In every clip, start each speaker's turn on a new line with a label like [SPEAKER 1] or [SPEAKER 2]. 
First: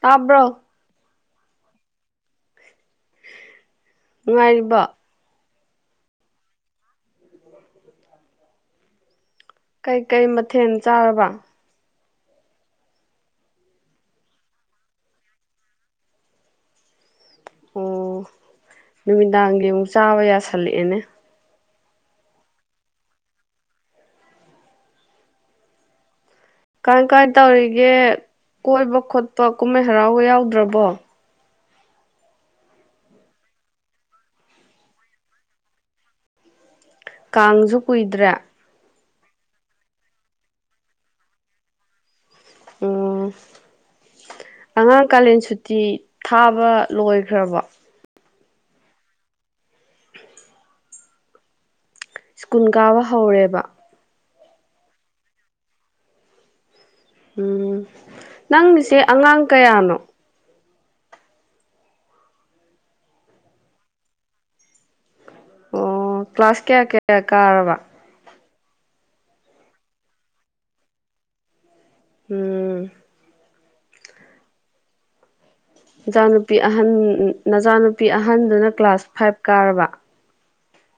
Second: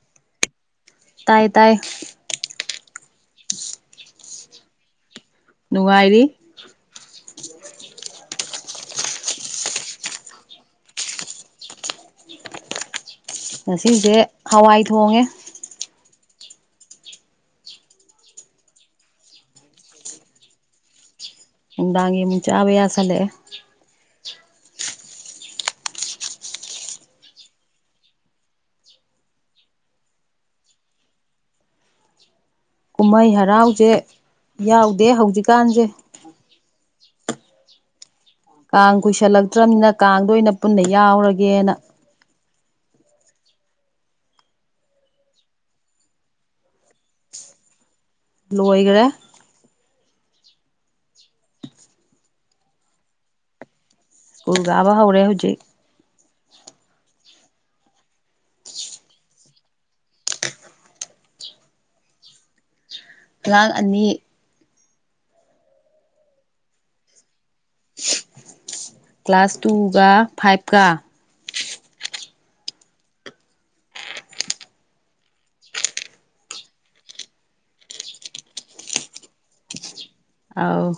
[SPEAKER 1] ꯇꯥꯕ꯭ꯔꯣ
[SPEAKER 2] ꯇꯥꯏ ꯇꯥꯏ
[SPEAKER 1] ꯉꯅꯨꯡꯉꯥꯏꯔꯤꯕ
[SPEAKER 2] ꯉꯥꯏꯔꯤ
[SPEAKER 1] ꯎ ꯀꯩꯀꯩ ꯃꯊꯦꯜ ꯆꯥꯔꯕ
[SPEAKER 2] ꯉꯁꯦ ꯍꯋꯥꯏ ꯊꯣꯡꯉꯦ
[SPEAKER 1] ꯑꯣ ꯅꯨꯃꯤꯗꯥꯡꯒꯤ ꯑꯃꯨꯛ ꯆꯥꯕ ꯌꯥꯁꯜꯂꯛꯑꯦꯅꯦ
[SPEAKER 2] ꯟꯗꯥꯒꯤ ꯃ ꯆꯥꯕꯦꯌꯥ ꯁꯂꯦ
[SPEAKER 1] ꯀꯥꯏ ꯀꯥꯏ ꯇꯧꯔꯤꯒꯦ ꯀꯣꯏꯕ ꯈꯣꯠꯄ ꯀꯨꯝꯍꯩ ꯍꯔꯥꯎꯕ ꯌꯥꯎꯗ꯭ꯔꯕꯣ
[SPEAKER 2] ꯀꯨꯝꯍꯩ ꯍꯔꯥꯎꯁꯦ ꯌꯥꯎꯗꯦ ꯍꯧꯖꯤꯛꯀꯥꯟꯁꯦ
[SPEAKER 1] ꯀꯥꯡꯁꯨ ꯀꯨꯏꯗ꯭ꯔꯦ
[SPEAKER 2] ꯀꯥꯡ ꯀꯨꯏꯁꯜꯂꯛꯇ꯭ꯔꯕꯅꯤꯅ ꯀꯥꯡꯗ ꯑꯣꯏꯅ ꯄꯨꯟꯅ ꯌꯥꯎꯔꯒꯦꯅ
[SPEAKER 1] ꯑꯣ ꯑꯉꯥꯡ ꯀꯥꯂꯦꯟ ꯁꯨꯇꯤ ꯊꯥꯕ ꯂꯣꯏꯈ꯭ꯔꯕꯣ
[SPEAKER 2] ꯂꯣꯏꯈ꯭ꯔꯦ
[SPEAKER 1] ꯁ꯭ꯀꯨꯜ ꯀꯥꯕ ꯍꯧꯔꯦꯕ
[SPEAKER 2] ꯁꯀꯨꯜꯒꯥꯕ ꯍꯧꯔꯦ ꯍꯧꯖꯤꯛ
[SPEAKER 1] ꯎꯝ ꯅꯪꯒꯤꯁꯦ ꯑꯉꯥꯡ ꯀꯌꯥꯅꯣ
[SPEAKER 2] ꯂꯥꯛ ꯑꯅꯤ
[SPEAKER 1] ꯑꯣ ꯀ꯭ꯂꯥꯁ ꯀꯌꯥ ꯀꯌꯥ ꯀꯥꯔꯔꯕ
[SPEAKER 2] ꯀ꯭ꯂꯥꯁ ꯇꯨꯒ ꯐꯥꯏꯚꯀ
[SPEAKER 1] ꯎꯝ ꯅꯆꯥꯅꯨꯄꯤ ꯑꯍꯟ ꯅꯆꯥꯅꯨꯄꯤ ꯑꯍꯟꯗꯨꯅ ꯀ꯭ꯂꯥꯁ ꯐꯥꯏꯚ ꯀꯥꯔꯕ
[SPEAKER 2] ꯑꯥꯎ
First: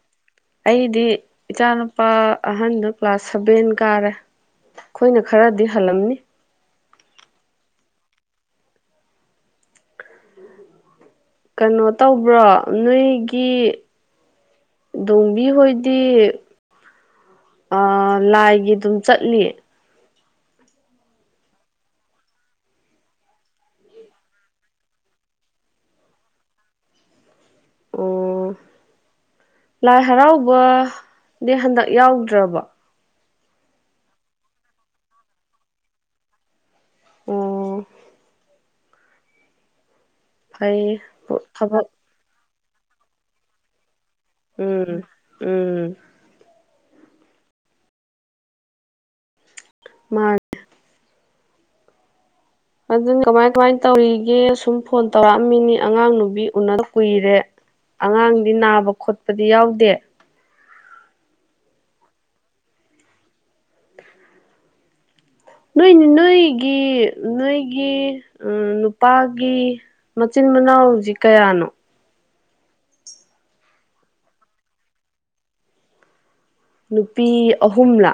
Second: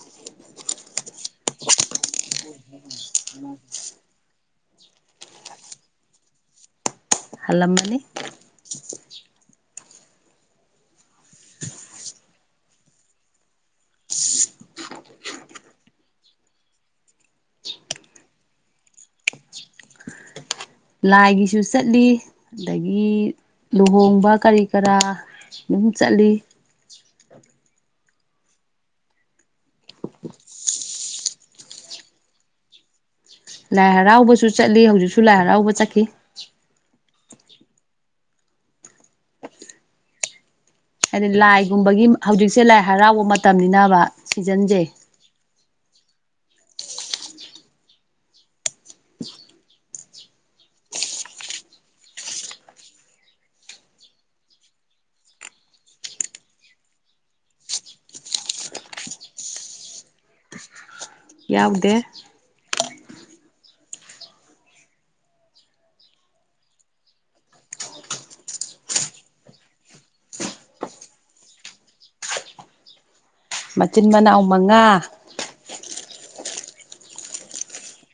[SPEAKER 1] ꯑꯩꯗꯤ ꯏꯆꯥꯅꯨꯄꯥ ꯑꯍꯟꯗ ꯀ꯭ꯂꯥꯁ ꯁꯚꯦꯟ ꯀꯥꯔꯦ ꯑꯩꯈꯣꯏꯅ ꯈꯔꯗꯤ ꯍꯜꯂꯝꯅꯤ
[SPEAKER 2] ꯍꯜꯂꯃꯅꯤ
[SPEAKER 1] ꯀꯩꯅꯣ ꯇꯧꯕ꯭ꯔꯣ ꯅꯣꯏꯒꯤ ꯗꯝꯕꯤ ꯍꯣꯏꯗꯤ ꯑ ꯂꯥꯏꯒꯤ ꯑꯗꯨꯝ ꯆꯠꯂꯤ
[SPEAKER 2] ꯂꯥꯏꯒꯤꯁꯨ ꯆꯠꯂꯤ ꯑꯗꯒꯤ ꯂꯨꯍꯣꯡꯕ ꯀꯔꯤ ꯀꯔꯥ ꯑꯗꯨꯨꯝ ꯆꯠꯂꯤ
[SPEAKER 1] ꯑꯣ ꯂꯥꯏ ꯍꯔꯥꯎꯕꯗꯤ ꯍꯟꯗꯛ ꯌꯥꯎꯗ꯭ꯔꯕ
[SPEAKER 2] ꯂꯥꯏ ꯍꯔꯥꯎꯕꯁꯨ ꯆꯠꯂꯤ ꯍꯧꯖꯤꯛꯁꯨ ꯂꯥꯏ ꯍꯔꯥꯎꯕ ꯆꯠꯈꯤ
[SPEAKER 1] ꯑꯣ ꯐꯩ
[SPEAKER 2] ꯍꯥꯏꯗꯤ
[SPEAKER 1] ꯊꯕꯛ
[SPEAKER 2] ꯂꯥꯏꯒꯨꯝꯕꯒꯤ ꯍꯧꯖꯤꯛꯁꯦ ꯂꯥꯏ ꯍꯔꯥꯎꯕ ꯃꯇꯝꯅꯤꯅꯕ ꯁꯤꯖꯟꯁꯦ
[SPEAKER 1] ꯎꯝ ꯎꯝ ꯃꯥꯥꯡ ꯑꯗꯨꯅ ꯀꯃꯥꯏ ꯀꯃꯥꯏ ꯇꯧꯔꯤꯒꯦ ꯁꯨꯝ ꯐꯣꯟ ꯇꯧꯔꯛꯑꯝꯃꯤꯅꯤ ꯑꯉꯥꯡ ꯅꯨꯕꯤ ꯎꯅ ꯀꯨꯏꯔꯦ ꯑꯉꯥꯡꯗꯤ ꯅꯥꯕ ꯈꯣꯠꯄꯗꯤ ꯌꯥꯎꯗꯦ
[SPEAKER 2] ꯌꯥꯎꯗꯦ
[SPEAKER 1] ꯅꯣꯏꯅꯤ ꯅꯣꯏꯒꯤ ꯅꯣꯏꯒꯤ ꯎ ꯅꯨꯄꯥꯒꯤ ꯃꯆꯤꯟ ꯅ ꯍꯧꯖꯤ ꯀꯌꯥꯅꯣ
[SPEAKER 2] ꯃꯆꯤꯟ ꯃꯅꯥꯎ ꯃꯉꯥ
[SPEAKER 1] ꯅꯨꯄꯤ ꯑꯍꯨꯝꯂꯥ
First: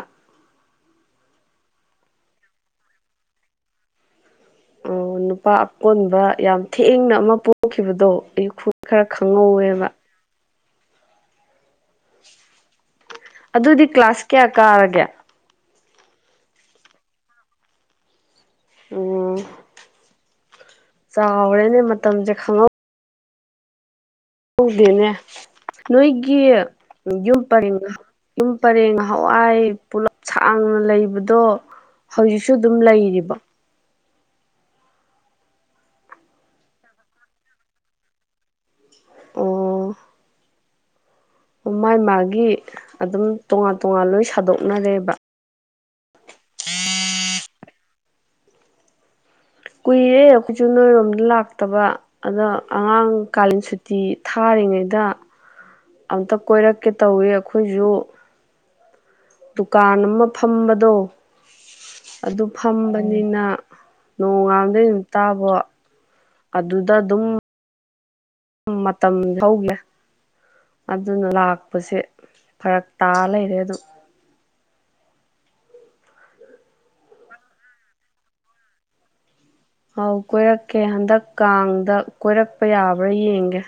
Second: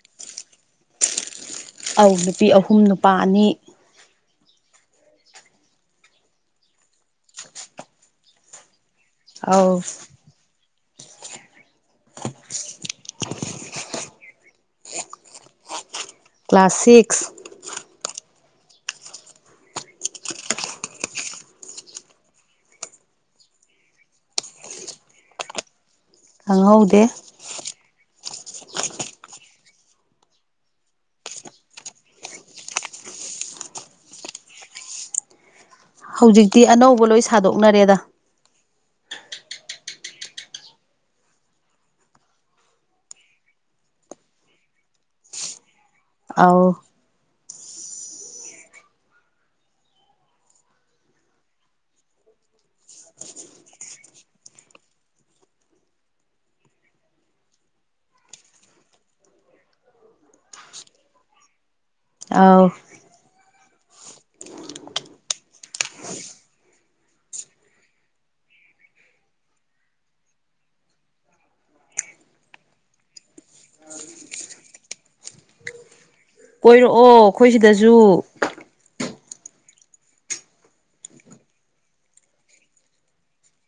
[SPEAKER 2] ꯑ ꯅꯨꯄꯤ ꯑꯍꯨꯝ ꯅꯨꯄꯥ ꯑꯅꯤ
[SPEAKER 1] ꯑꯣ ꯅꯨꯄꯥ ꯑꯀꯣꯟꯕ ꯌꯥꯝ ꯊꯦꯡꯅ ꯑꯃ ꯄꯣꯛꯈꯤꯕꯗꯣ ꯑꯌꯨ ꯈꯔ
[SPEAKER 2] ꯑꯧ
[SPEAKER 1] ꯈꯪꯍꯧꯋꯦꯕ ꯑꯗꯨꯗꯤ ꯀ꯭ꯂꯥꯁ ꯀꯌꯥ ꯀꯥꯔꯒꯦ
[SPEAKER 2] ꯀ꯭ꯂꯥꯁ ꯁꯤꯛꯁ
[SPEAKER 1] ꯎꯝ ꯆꯥꯎꯔꯦꯅꯦ ꯃꯇꯝꯁꯦ ꯈꯪꯍꯧ ꯇꯗꯦꯅꯦ ꯅꯣꯏꯒꯤ
[SPEAKER 2] ꯈꯪꯍꯧꯗꯦ
[SPEAKER 1] ꯌꯨꯝ ꯄꯔꯤꯦꯡꯗ ꯌꯨꯝ ꯄꯔꯦꯡ ꯍꯋꯥꯋꯥꯏ ꯄꯨꯂꯞ ꯁꯥꯡꯅ ꯂꯩꯕꯗꯣ ꯍꯧꯖꯤꯛꯁꯨ ꯑꯗꯨꯝ ꯂꯩꯔꯤꯕ
[SPEAKER 2] ꯍꯧꯖꯤꯛꯇꯤ ꯑꯅꯧꯕ ꯂꯣꯏ ꯁꯥꯗꯣꯛꯅꯔꯦꯗ
[SPEAKER 1] ꯑꯣ ꯃꯥꯥꯏ ꯃꯥꯒꯤ ꯑꯗꯨꯝ ꯇꯣꯉꯥꯟ ꯇꯣꯉꯥꯟ ꯂꯣꯏ ꯁꯥꯗꯣꯛꯅꯔꯦꯕ
[SPEAKER 2] ꯑꯥꯎ
[SPEAKER 1] ꯀꯨꯏꯔꯦ ꯑꯩꯈꯣꯏꯁꯨ ꯅꯣꯏꯔꯣꯝꯗ ꯂꯥꯛꯇꯕ ꯑꯗ ꯑꯉꯥꯡ ꯀꯥꯂꯤꯟ ꯁꯨꯇꯤ ꯊꯥꯔꯤ ꯂꯩꯔꯤꯉꯩꯗ ꯑꯝꯇ ꯀꯣꯏꯔꯛꯀꯦ ꯇꯧꯏꯤ ꯑꯩꯈꯣꯏꯁꯨ ꯗꯨꯀꯥꯟ ꯑꯃ ꯐꯝꯕꯗꯣ ꯑꯗꯨ
[SPEAKER 2] ꯑꯧ
[SPEAKER 1] ꯐꯝꯕꯅꯤꯅ ꯅꯣꯡ ꯉꯝꯗꯩ ꯑꯗꯨꯝ ꯇꯥꯕꯣ ꯑꯗꯨꯗ ꯑꯗꯨꯝ ꯃꯇꯝ ꯍꯧꯒꯦ ꯑꯗꯨꯅ ꯂꯥꯛꯄꯁꯦ ꯐꯔꯛ ꯇꯥ ꯂꯩꯔꯦ ꯑꯗꯨꯝ
[SPEAKER 2] ꯀꯣꯏꯔꯛꯑꯣ ꯑꯩꯈꯣꯏ ꯁꯤꯗꯁꯨ
[SPEAKER 1] ꯑꯧ ꯀꯣꯏꯔꯛꯀꯦ ꯍꯟꯗꯛꯀꯗ ꯀꯣꯏꯔꯛꯄ ꯌꯥꯕ꯭ꯔꯥ ꯌꯦꯡꯒꯦ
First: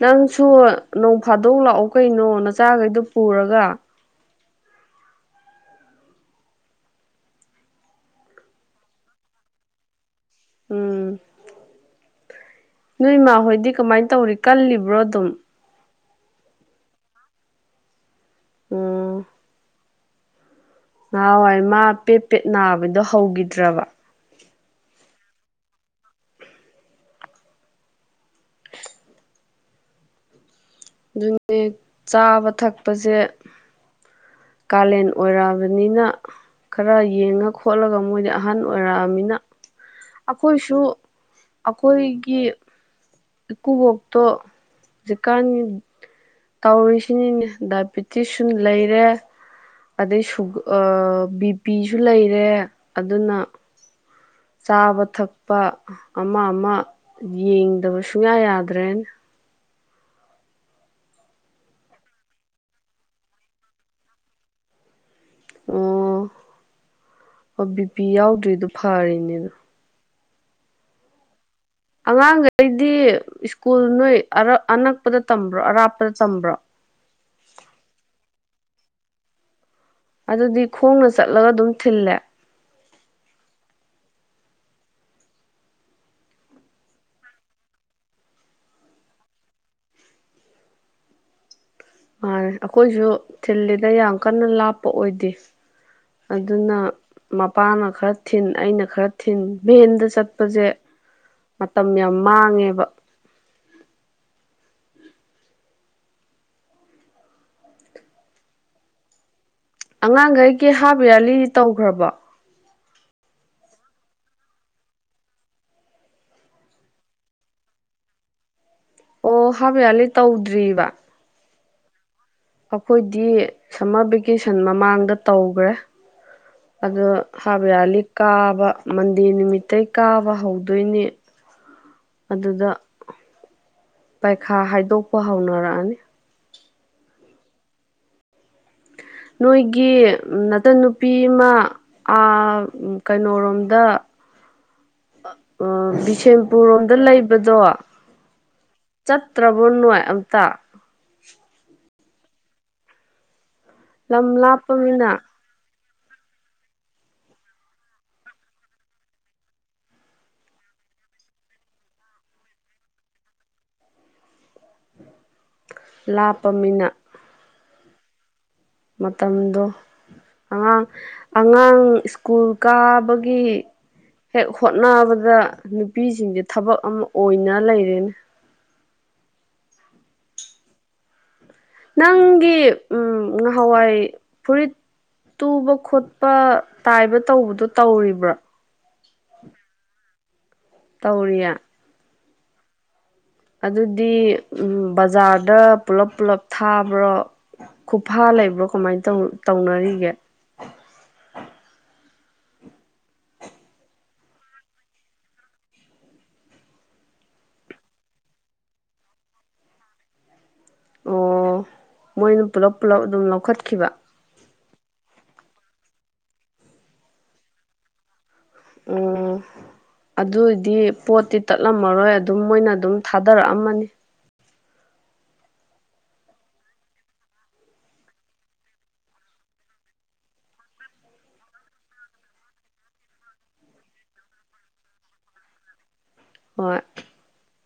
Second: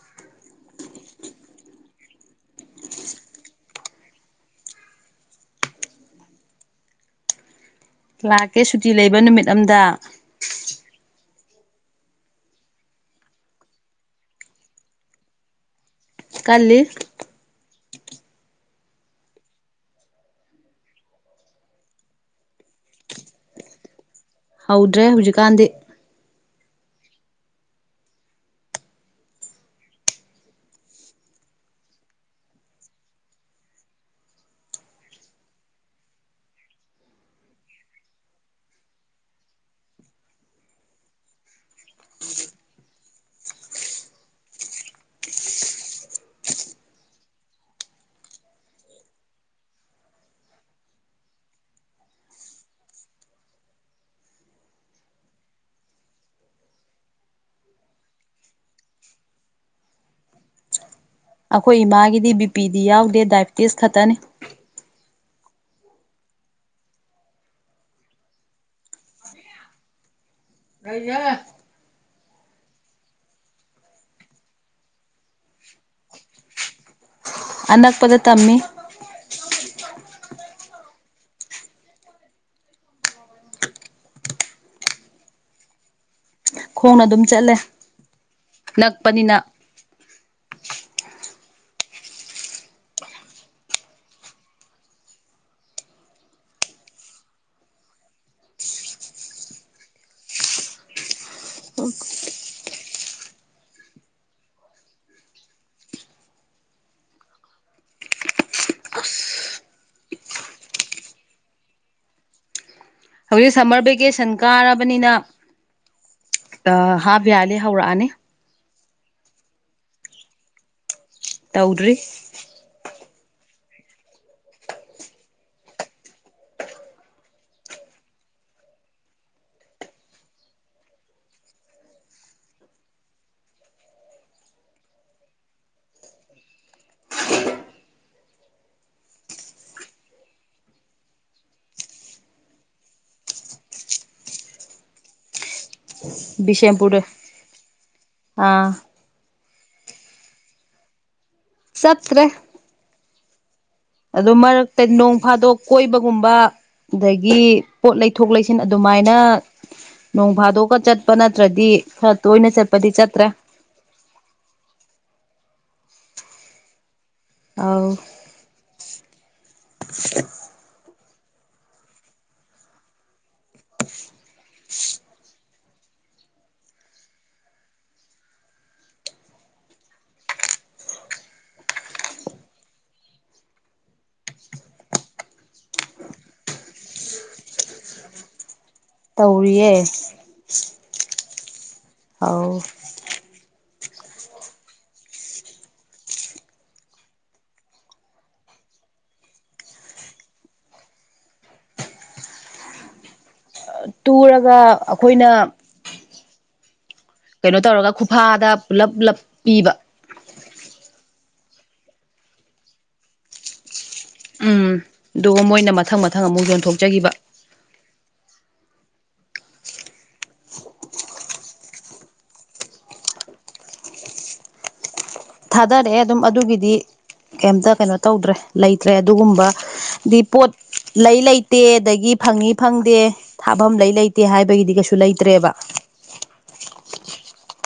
[SPEAKER 1] ꯅꯪꯁꯨ ꯅꯣꯡ ꯐꯥꯗꯣꯛ ꯂꯥꯛꯑꯣ ꯀꯩꯅꯣ ꯅꯆꯥꯈꯩꯗꯨꯣ ꯄꯨꯔꯒ
[SPEAKER 2] ꯂꯥꯛꯀꯦ ꯁꯨꯇꯤ ꯂꯩꯕ ꯅꯨꯃꯤꯠ ꯑꯝꯗ
[SPEAKER 1] ꯎꯝ ꯅꯣꯏ ꯏꯃ ꯍꯣꯏꯗꯤ ꯀꯃꯥꯏꯅ ꯇꯧꯔꯤ ꯀꯜꯂꯤꯕ꯭ꯔꯣ ꯑꯗꯨꯝ
[SPEAKER 2] ꯀꯂ
[SPEAKER 1] ꯑ ꯅꯍꯥꯟꯋꯥꯏ ꯃꯥ ꯄꯦꯠ ꯄꯦꯠ ꯅꯥꯕꯗꯣ ꯍꯧꯈꯤꯗ꯭ꯔꯕ
[SPEAKER 2] ꯍꯧꯗ꯭ꯔꯦ ꯍꯧꯖꯤꯛꯀꯥꯟꯗꯤ
[SPEAKER 1] ꯑꯗꯨ ꯆꯥꯕ ꯊꯛꯄꯁꯦ ꯀꯥꯂꯦꯟ ꯑꯣꯏꯔꯛꯑꯕꯅꯤꯅ ꯈꯔ ꯌꯦꯡꯉ ꯈꯣꯠꯂꯒ ꯃꯣꯏꯗꯤ ꯑꯍꯟ ꯑꯣꯏꯔꯛꯑꯃꯤꯅ ꯑꯩꯈꯣꯏꯁꯨ ꯑꯩꯈꯣꯏꯒꯤ ꯏꯀꯨꯕꯣꯛꯇꯣ ꯖꯤꯀꯥꯟ ꯇꯧꯔꯤꯁꯤꯅꯤꯅꯦ ꯗꯥꯏꯕꯤꯦꯇꯤꯁꯁꯨ ꯂꯩꯔꯦ ꯑꯗꯩ ꯁꯨ ꯕꯤ ꯄꯤꯁꯨ ꯂꯩꯔꯦ ꯑꯗꯨꯅ ꯆꯥꯕ ꯊꯛꯄ ꯑꯃ ꯑꯃ ꯌꯦꯡꯗꯕ ꯁꯨꯡꯌꯥ ꯌꯥꯗ꯭ꯔꯦꯅꯦ
[SPEAKER 2] ꯑꯩꯈꯣꯏ ꯏꯃꯥꯒꯤꯗꯤ ꯕꯤꯄꯤꯤꯗꯤ ꯌꯥꯎꯗꯦ ꯗꯥꯏꯕꯤꯦꯇꯤꯁ ꯈꯛꯇꯅꯤ
[SPEAKER 1] ꯑꯣ ꯑꯣ ꯕꯤ ꯄꯤ ꯌꯥꯎꯗ꯭ꯔꯤꯗꯨꯣ ꯐꯔꯤꯅꯦꯗ
[SPEAKER 2] ꯀꯩꯅꯦ
[SPEAKER 1] ꯑꯉꯥꯡꯈꯩꯗꯤ ꯁ꯭ꯀꯨꯜ ꯅꯣꯏ ꯑꯅꯛꯄꯗ ꯇꯝꯕ꯭ꯔꯣ ꯑꯔꯥꯞꯄꯗ ꯇꯝꯕ꯭ꯔꯣ [unintelligible]
[SPEAKER 2] ꯑꯅꯛꯄꯗ ꯇꯝꯃꯤ
[SPEAKER 1] ꯑꯗꯨꯗꯤ ꯈꯣꯡꯅ ꯆꯠꯂꯒ ꯑꯗꯨꯝ ꯊꯤꯜꯂꯦ
[SPEAKER 2] ꯈꯣꯡꯅ ꯑꯗꯨꯝ ꯆꯠꯂꯦ ꯅꯛꯄꯅꯤꯅ
[SPEAKER 1] ꯃꯥ ꯑꯩꯈꯣꯏꯁꯨ ꯊꯤꯜꯂꯤꯗ ꯌꯥꯝ ꯀꯟꯅ ꯂꯥꯞꯄ ꯑꯣꯏꯗꯦ ꯑꯗꯨꯅ ꯃꯄꯥꯅ ꯈꯔ ꯊꯤꯟ ꯑꯩꯅ ꯈꯔ ꯊꯤꯟ ꯚꯦꯟꯗ ꯆꯠꯄꯁꯦ ꯃꯇꯝ ꯌꯥꯝ ꯃꯥꯡꯉꯦꯕ ꯑꯉꯥꯡꯈꯩꯒꯤ ꯍꯥꯞ ꯌꯥꯔꯂꯤ ꯇꯧꯈ꯭ꯔꯕ
[SPEAKER 2] ꯍꯧꯖꯤꯛ ꯁꯝꯃꯔ ꯚꯦꯀꯦꯁꯟ ꯀꯥꯔꯕꯅꯤꯅ ꯑ ꯍꯥꯥꯕꯤꯌꯥ ꯂꯩ ꯍꯧꯔꯥꯅꯤ
[SPEAKER 1] ꯑꯣ ꯍꯥꯕꯌꯥꯜꯂꯤ ꯇꯧꯗ꯭ꯔꯤꯕꯔꯤꯕ
[SPEAKER 2] ꯇꯧꯗ꯭ꯔꯤ
[SPEAKER 1] ꯑꯩꯈꯣꯏꯗꯤ ꯁꯝꯃꯔ ꯚꯦꯀꯦꯁꯟ ꯃꯃꯥꯡꯗ ꯇꯧꯈ꯭ꯔꯦ ꯑꯗꯣ ꯍꯥꯕ ꯌꯥꯜꯂꯤ ꯀꯥꯕ ꯃꯟꯗꯦ ꯅꯨꯃꯤꯠꯇꯇꯩ ꯀꯥꯕ ꯍꯧꯗꯣꯏꯅꯦ ꯑꯗꯨꯗ ꯄꯩꯈꯥ ꯍꯥꯏꯗꯣꯛꯄ ꯍꯧꯅꯔꯛꯑꯅꯤ [inaudible] ꯅꯣꯏꯒꯤ ꯅꯇꯟ ꯅꯨꯄꯤ ꯑꯃ ꯀꯩꯅꯣꯣꯔꯣꯝꯗ ꯑ ꯁꯄꯨꯔꯣꯝꯗ
[SPEAKER 2] ꯕꯤꯁꯦꯝꯄꯨꯔꯗ
[SPEAKER 1] ꯂꯩꯕꯗꯣ
[SPEAKER 2] ꯑꯥ
[SPEAKER 1] ꯆꯠꯇ꯭ꯔꯕ ꯃꯣꯟꯅꯅꯨꯡꯥꯏ ꯑꯝꯇ
[SPEAKER 2] ꯁꯠꯇꯔꯦ
[SPEAKER 1] ꯂꯝ
[SPEAKER 2] ꯑꯗꯨ ꯃꯔꯛꯇ
[SPEAKER 1] ꯂꯥꯞꯄꯃꯤꯅ
[SPEAKER 2] ꯅꯣꯡ ꯐꯥꯗꯣꯛ ꯀꯣꯏꯕꯒꯨꯝꯕ ꯑꯗꯒꯤ ꯄꯣꯠ ꯂꯩꯊꯣꯛ ꯂꯩꯁꯤꯟ ꯑꯗꯨꯃꯥꯏꯅ ꯅꯣꯡ ꯐꯥꯗꯣꯛꯑꯒ ꯆꯠꯄ ꯅꯠꯇ꯭ꯔꯗꯤ ꯈꯔ ꯇꯣꯏꯅ ꯆꯠꯄꯗꯤ ꯆꯠꯇ꯭ꯔꯦ
[SPEAKER 1] ꯂꯥꯞꯄ ꯃꯤꯅ
[SPEAKER 2] ꯑꯥꯎ
[SPEAKER 1] ꯃꯇꯝꯗꯣ ꯑꯉꯥꯡ ꯑꯉꯥꯡ ꯁ꯭ꯀꯨꯜ ꯀꯥꯕꯒꯤ ꯒꯤ ꯍꯦꯛ ꯍꯣꯠꯅꯕꯗ ꯅꯨꯄꯤꯁꯤꯡꯁꯦ ꯊꯕꯛ ꯑꯃ ꯑꯣꯏꯅ ꯂꯩꯔꯦꯅꯦ ꯅꯪꯒꯤ ꯎ ꯉꯍꯥꯟꯋꯥꯏ ꯐꯨꯔꯤꯠ ꯇꯨꯕ ꯈꯣꯠꯄ ꯇꯥꯏꯕ ꯇꯧꯕꯗꯣ ꯇꯧꯔꯤꯕ꯭ꯔꯥ
[SPEAKER 2] ꯇꯧꯔꯤꯌꯦ
[SPEAKER 1] ꯀꯧꯔꯤꯌꯥ
[SPEAKER 2] ꯑꯥꯎ
[SPEAKER 1] ꯑꯗꯨꯗꯤ ꯎꯝ ꯕꯖꯥꯔꯗ ꯄꯨꯂꯞ ꯄꯨꯂꯞ ꯊꯥꯕ꯭ꯔꯣ ꯈꯨꯐꯥ ꯂꯩꯕ꯭ꯔ ꯣ ꯀꯃꯥꯏ ꯇꯧꯅꯔꯤꯒꯦ
[SPEAKER 2] ꯇꯨꯔꯒ ꯑꯩꯈꯣꯏꯅ ꯀꯩꯅꯣ ꯇꯧꯔꯒ ꯈꯨꯐꯥꯗ ꯄꯨꯂꯞ ꯄꯨꯂꯞ ꯄꯤꯕ
[SPEAKER 1] ꯑꯣ ꯃꯣꯏꯅ ꯄꯨꯂꯞ ꯄꯨꯂꯞ ꯑꯗꯨꯝ ꯂꯧꯈꯠꯈꯤꯕ
[SPEAKER 2] ꯎꯝ ꯑꯗꯨꯒ ꯃꯣꯏꯅ ꯃꯊꯪ ꯃꯊꯪ ꯑꯃꯨꯛ ꯌꯣꯟꯊꯣꯛꯆꯈꯤꯕ
[SPEAKER 1] ꯎꯝ ꯑꯗꯨꯏꯗꯤ ꯄꯣꯠꯇꯤ ꯇꯠꯂꯝꯃꯔꯣꯏ ꯑꯗꯨꯝ ꯃꯣꯏꯅ ꯑꯗꯨꯝ ꯊꯥꯗꯔꯛꯑꯝꯃꯅꯤ
[SPEAKER 2] ꯊꯥꯗꯔꯛꯑꯦ ꯑꯗꯨꯝ ꯑꯗꯨꯒꯤꯗꯤ ꯀꯩꯇ ꯀꯩꯅꯣ ꯇꯧꯗ꯭ꯔꯦ ꯂꯩꯇ꯭ꯔꯦ ꯑꯗꯨꯒꯨꯝꯕ ꯄꯣ ꯂꯩ ꯂꯩꯇꯦ ꯑꯗꯒꯤ ꯐꯪꯉ ꯐꯪꯗꯦ ꯊꯥꯐꯝ ꯂꯩ ꯂꯩꯇꯦ ꯍꯥꯏꯕꯒꯤꯗꯤ ꯀꯩꯁꯨ ꯂꯩꯇ꯭ꯔꯦꯕ
[SPEAKER 1] ꯍꯣꯏ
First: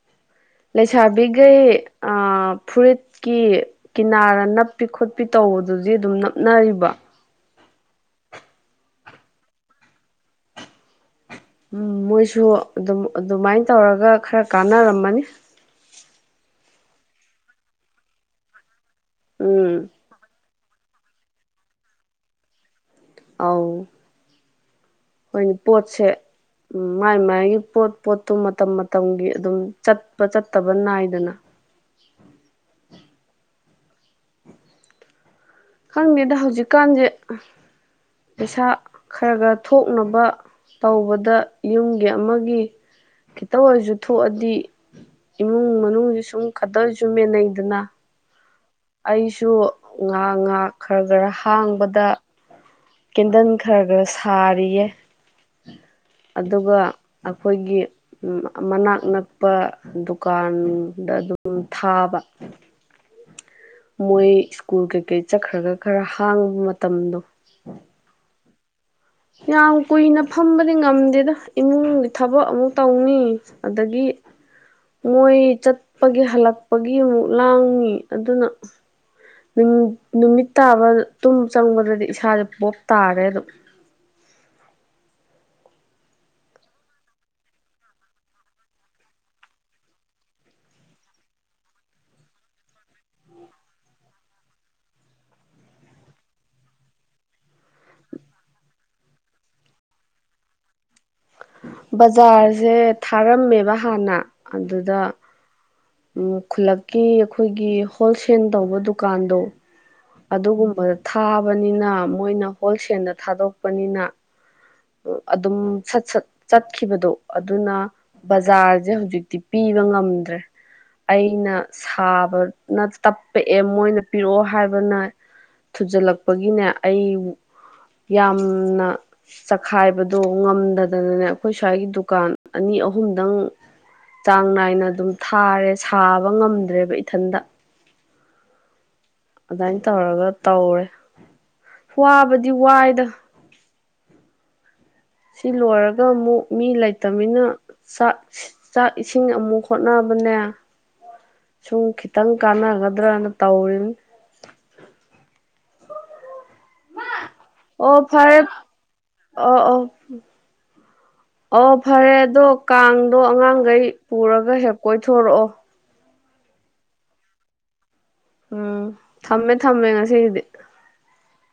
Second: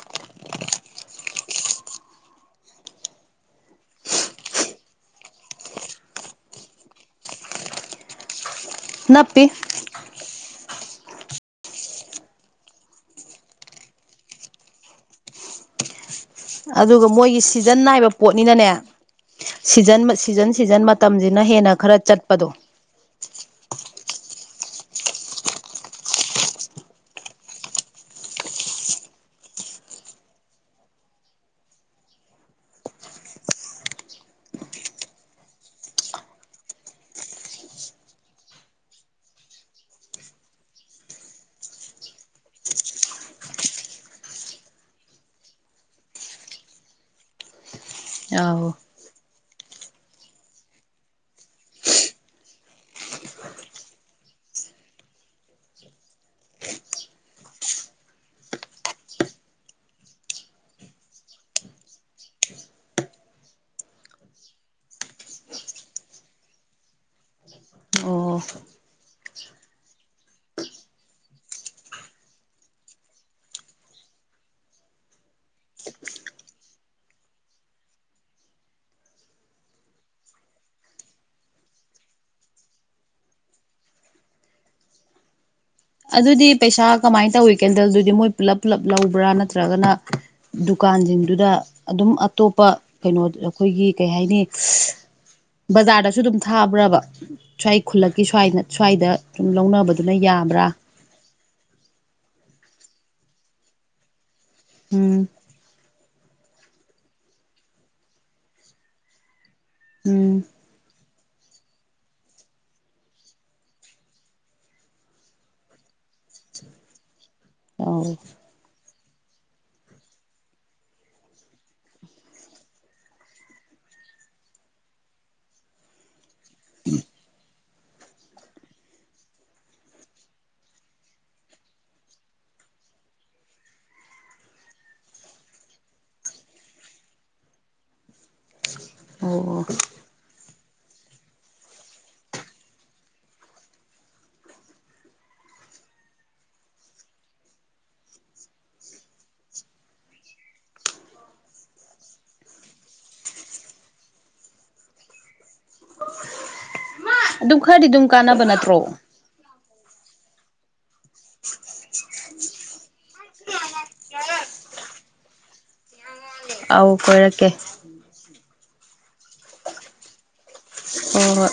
[SPEAKER 1] [inaudible] ꯂꯩꯁꯥꯕꯤꯈꯩ ꯐꯨꯔꯤꯠꯀꯤ ꯀꯤꯅꯥꯔ ꯅꯞꯄꯤ ꯈꯣꯠꯄꯤ ꯇꯧ ꯑꯣ ꯑꯗꯨꯗꯤ ꯑꯗꯨꯝ ꯅꯞꯅꯔꯤꯕ
[SPEAKER 2] ꯅꯥꯞꯄꯤꯦ
[SPEAKER 1] ꯎꯝ ꯃꯣꯏꯁꯨ ꯑꯗꯨꯝ ꯑꯗꯨꯃꯥꯏꯅ ꯇꯧꯔꯒ ꯈꯔ ꯀꯥꯟꯅꯔꯝꯃꯅꯤ
[SPEAKER 2] ꯑꯗꯨꯒ ꯃꯣꯏꯒꯤ ꯁꯤꯖꯟ ꯅꯥꯏꯕ ꯄꯣꯠꯅꯤꯅꯅꯦ
[SPEAKER 1] ꯎꯝ
[SPEAKER 2] ꯁꯤꯖꯟ ꯁꯤꯖꯟ ꯁꯤꯖꯟ ꯃꯇꯝꯁꯤꯅ ꯍꯦꯟꯅ ꯈꯔ ꯆꯠꯄꯗꯣ
[SPEAKER 1] ꯑꯥꯎ ꯍꯣꯏꯅꯦ ꯄꯣꯠꯁꯦ ꯎꯝ ꯃꯥꯏ ꯃꯥꯥꯏꯒꯤ ꯄꯣꯠ ꯄꯣꯠꯇꯣ ꯃꯇꯝ ꯃꯇꯝꯒꯤ ꯑꯗꯨꯝ ꯆꯠꯄ ꯆꯠꯇꯕ ꯅꯥꯏꯗꯅ ꯎꯝ ꯈꯪꯗꯦꯗ ꯍꯧꯖꯤꯛꯀꯥꯟꯁꯦ ꯄꯩꯁꯥ ꯈꯔ ꯈꯔ ꯊꯣꯛꯅꯕ ꯇꯧꯕꯗ ꯌꯨꯝꯒꯤ ꯑꯃꯒꯤ ꯈꯤꯇꯪ ꯑꯣꯏꯔꯁꯨ ꯊꯣꯛꯑꯗꯤ ꯏꯃꯨꯡ ꯃꯅꯨꯡꯁꯤ ꯁꯨꯝ ꯈꯛꯇꯁꯨ ꯃꯦꯟꯅꯩꯗꯅ
[SPEAKER 2] ꯑꯥꯎ
[SPEAKER 1] ꯑꯩꯁꯨ ꯉꯥ ꯉꯥ ꯈꯔ ꯈꯔ ꯍꯥꯡꯕꯗ ꯀꯦꯟꯗꯜ ꯈꯔ ꯈꯔ ꯁꯥꯔꯤꯌꯦ ꯑꯗꯨꯒ ꯑꯩꯈꯣꯏꯒꯤ ꯃꯅꯥꯛ ꯅꯛꯄ ꯗꯨꯀꯥꯟ ꯗ ꯑꯗꯨꯝ ꯊꯥꯕ ꯃꯣꯏ ꯁ꯭ꯀꯨꯜ ꯀꯩꯀꯩ ꯆꯠꯈ꯭ꯔꯒ ꯈꯔ ꯍꯥꯡꯕ ꯃꯇꯝꯗꯣ
[SPEAKER 2] ꯑꯣ
[SPEAKER 1] ꯌꯥꯝ ꯀꯨꯏꯅ ꯐꯝꯕꯗꯤ ꯉꯝꯗꯦꯗ ꯏꯃꯨꯡꯒꯤ ꯊꯕꯛ ꯑꯃꯨꯛ ꯇꯧꯅꯤ ꯑꯗꯒꯤ ꯍ ꯃꯣꯏ ꯆꯠꯄꯒꯤ ꯍꯜꯂꯛꯄꯒꯤ ꯑꯃꯨꯛ ꯂꯥꯡꯉꯤ ꯑꯗꯨꯅ ꯅꯨꯃꯤꯠ ꯇꯥꯕ ꯇꯨꯝ ꯆꯪꯕꯗꯗꯤ ꯏꯁꯥꯁꯦ ꯄꯣꯞ ꯇꯥꯔꯦ ꯑꯗꯨꯝ ꯎ
[SPEAKER 2] ꯑꯗꯨꯗꯤ ꯄꯩꯁꯥ ꯀꯃꯥꯏꯅ ꯇꯧꯋꯤ ꯀꯦꯟꯗꯜꯗꯨꯗꯤ ꯃꯣꯏ ꯄꯨꯂꯞ ꯄꯨꯂꯞ ꯂꯧꯕ꯭ꯔꯥ ꯅꯠꯇ꯭ꯔꯒꯅ ꯗꯨꯀꯥꯟ ꯀꯥꯟꯁꯤꯡꯗꯨꯗ ꯑꯗꯨꯝ ꯑꯇꯣꯞꯄ ꯀꯩꯅꯣ ꯑꯩꯈꯣꯏꯒꯤ ꯀꯩ ꯍꯥꯏꯅꯤ ꯕꯖꯥꯔꯗꯁꯨ ꯑꯗꯨꯝ ꯊꯥꯕ꯭ꯔꯕ ꯁ꯭ꯋꯥꯏ ꯈꯨꯜꯂꯛꯀꯤ ꯁ꯭ꯋꯥꯏꯗ ꯁ꯭ꯋꯥꯏꯗ ꯁꯨꯝ ꯂꯧꯅꯕꯗꯨꯅ ꯌꯥꯕ꯭ꯔꯥ
[SPEAKER 1] ꯕꯖꯥꯔꯁꯦ ꯊꯥꯔꯝꯃꯦꯕ ꯍꯥꯟꯅ ꯑꯗꯨꯗ
[SPEAKER 2] ꯎꯝ
[SPEAKER 1] ꯎꯝ ꯈꯨꯜꯂꯛꯀꯤ ꯑꯩꯈꯣꯏꯒꯤ ꯍꯣꯜꯁꯦꯜ ꯇꯧꯕ ꯗꯨꯀꯥꯟꯗꯣ
[SPEAKER 2] ꯎꯝ
[SPEAKER 1] ꯑꯗꯨꯒꯨꯝꯕꯗ ꯊꯥꯕꯅꯤꯅ ꯃꯣꯏꯅ ꯍꯣꯜꯁꯦꯜꯗ ꯊꯥꯗꯣꯛꯄꯅꯤꯅ ꯑꯗꯨꯝꯠ ꯆꯠꯈꯤꯕꯗꯣ ꯑꯗꯨꯅ
[SPEAKER 2] ꯑꯧ
[SPEAKER 1] ꯕꯖꯥꯔꯁꯦ ꯍꯧꯖꯤꯛ ꯍꯧꯖꯤꯛꯇꯤ ꯄꯤꯕ ꯉꯝꯗ꯭ꯔꯦ ꯑꯩꯅ ꯁꯥꯕꯅ ꯇꯞꯄꯛꯑꯦ ꯃꯣꯏꯅ ꯄꯤꯔꯛꯑꯣ ꯍꯥꯏꯕ ꯊꯨꯖꯤꯜꯂꯛꯄꯒꯤꯅꯦ ꯑꯩ ꯌꯥꯝꯅ ꯆꯈꯥꯏꯕꯗꯣ ꯉꯝꯗꯗꯅꯅꯦ ꯑꯩꯈꯣꯏ ꯁ꯭ꯋꯥꯏꯒꯤ ꯗꯨꯀꯥꯟ ꯑꯅꯤ ꯑꯍꯨꯝ ꯑꯍꯨꯝꯗꯪ ꯆꯥꯡ ꯅꯥꯏꯅ ꯑꯗꯨꯝ ꯊꯥꯔꯦ ꯁꯥꯕ ꯉꯝꯗ꯭ꯔꯦꯕ ꯏꯊꯟꯗ
[SPEAKER 2] ꯑꯣ ꯑꯣ
[SPEAKER 1] ꯑꯗꯨꯃꯥꯏꯅ ꯇꯧꯔꯒ ꯇꯧꯔꯦ ꯋꯥꯕꯗꯤ ꯋꯥꯏꯗ ꯁꯤ ꯂꯣꯏꯔꯒ ꯑꯃꯨꯛ ꯃꯤ ꯂꯩꯇꯅꯤꯅ ꯆꯥꯛ ꯆꯥꯛ ꯏꯁꯤꯡ ꯑꯃꯨꯛ ꯍꯣꯠꯅꯕ ꯃꯟꯅ ꯁꯨꯝ ꯈꯤꯇꯪ ꯀꯥꯟꯅꯒꯗ꯭ꯔꯅ ꯇꯧꯔꯤꯅꯤ
[SPEAKER 2] ꯑꯗꯨꯝ ꯈꯔꯗꯤ
[SPEAKER 1] ꯑꯣ
[SPEAKER 2] ꯑꯗꯨꯝ
[SPEAKER 1] ꯐꯔꯦ
[SPEAKER 2] ꯀꯥꯟꯅꯕ ꯅꯠꯇ꯭ꯔꯣ
[SPEAKER 1] ꯑꯣ ꯑꯣ ꯑꯣ ꯐꯔꯦ ꯑꯗꯣ ꯀꯥꯡꯗꯣ ꯑꯉꯥꯡꯈꯩ ꯄꯨꯔꯒ ꯍꯦ ꯀꯣꯏ ꯊꯣꯔꯛꯑꯣ
[SPEAKER 2] ꯑꯥꯎ ꯀꯣꯏꯔꯛꯀꯦ
[SPEAKER 1] ꯎꯝ ꯊꯃꯦ ꯊꯃꯦ ꯉꯁꯤꯦ ꯏꯗ
[SPEAKER 2] ꯑꯣ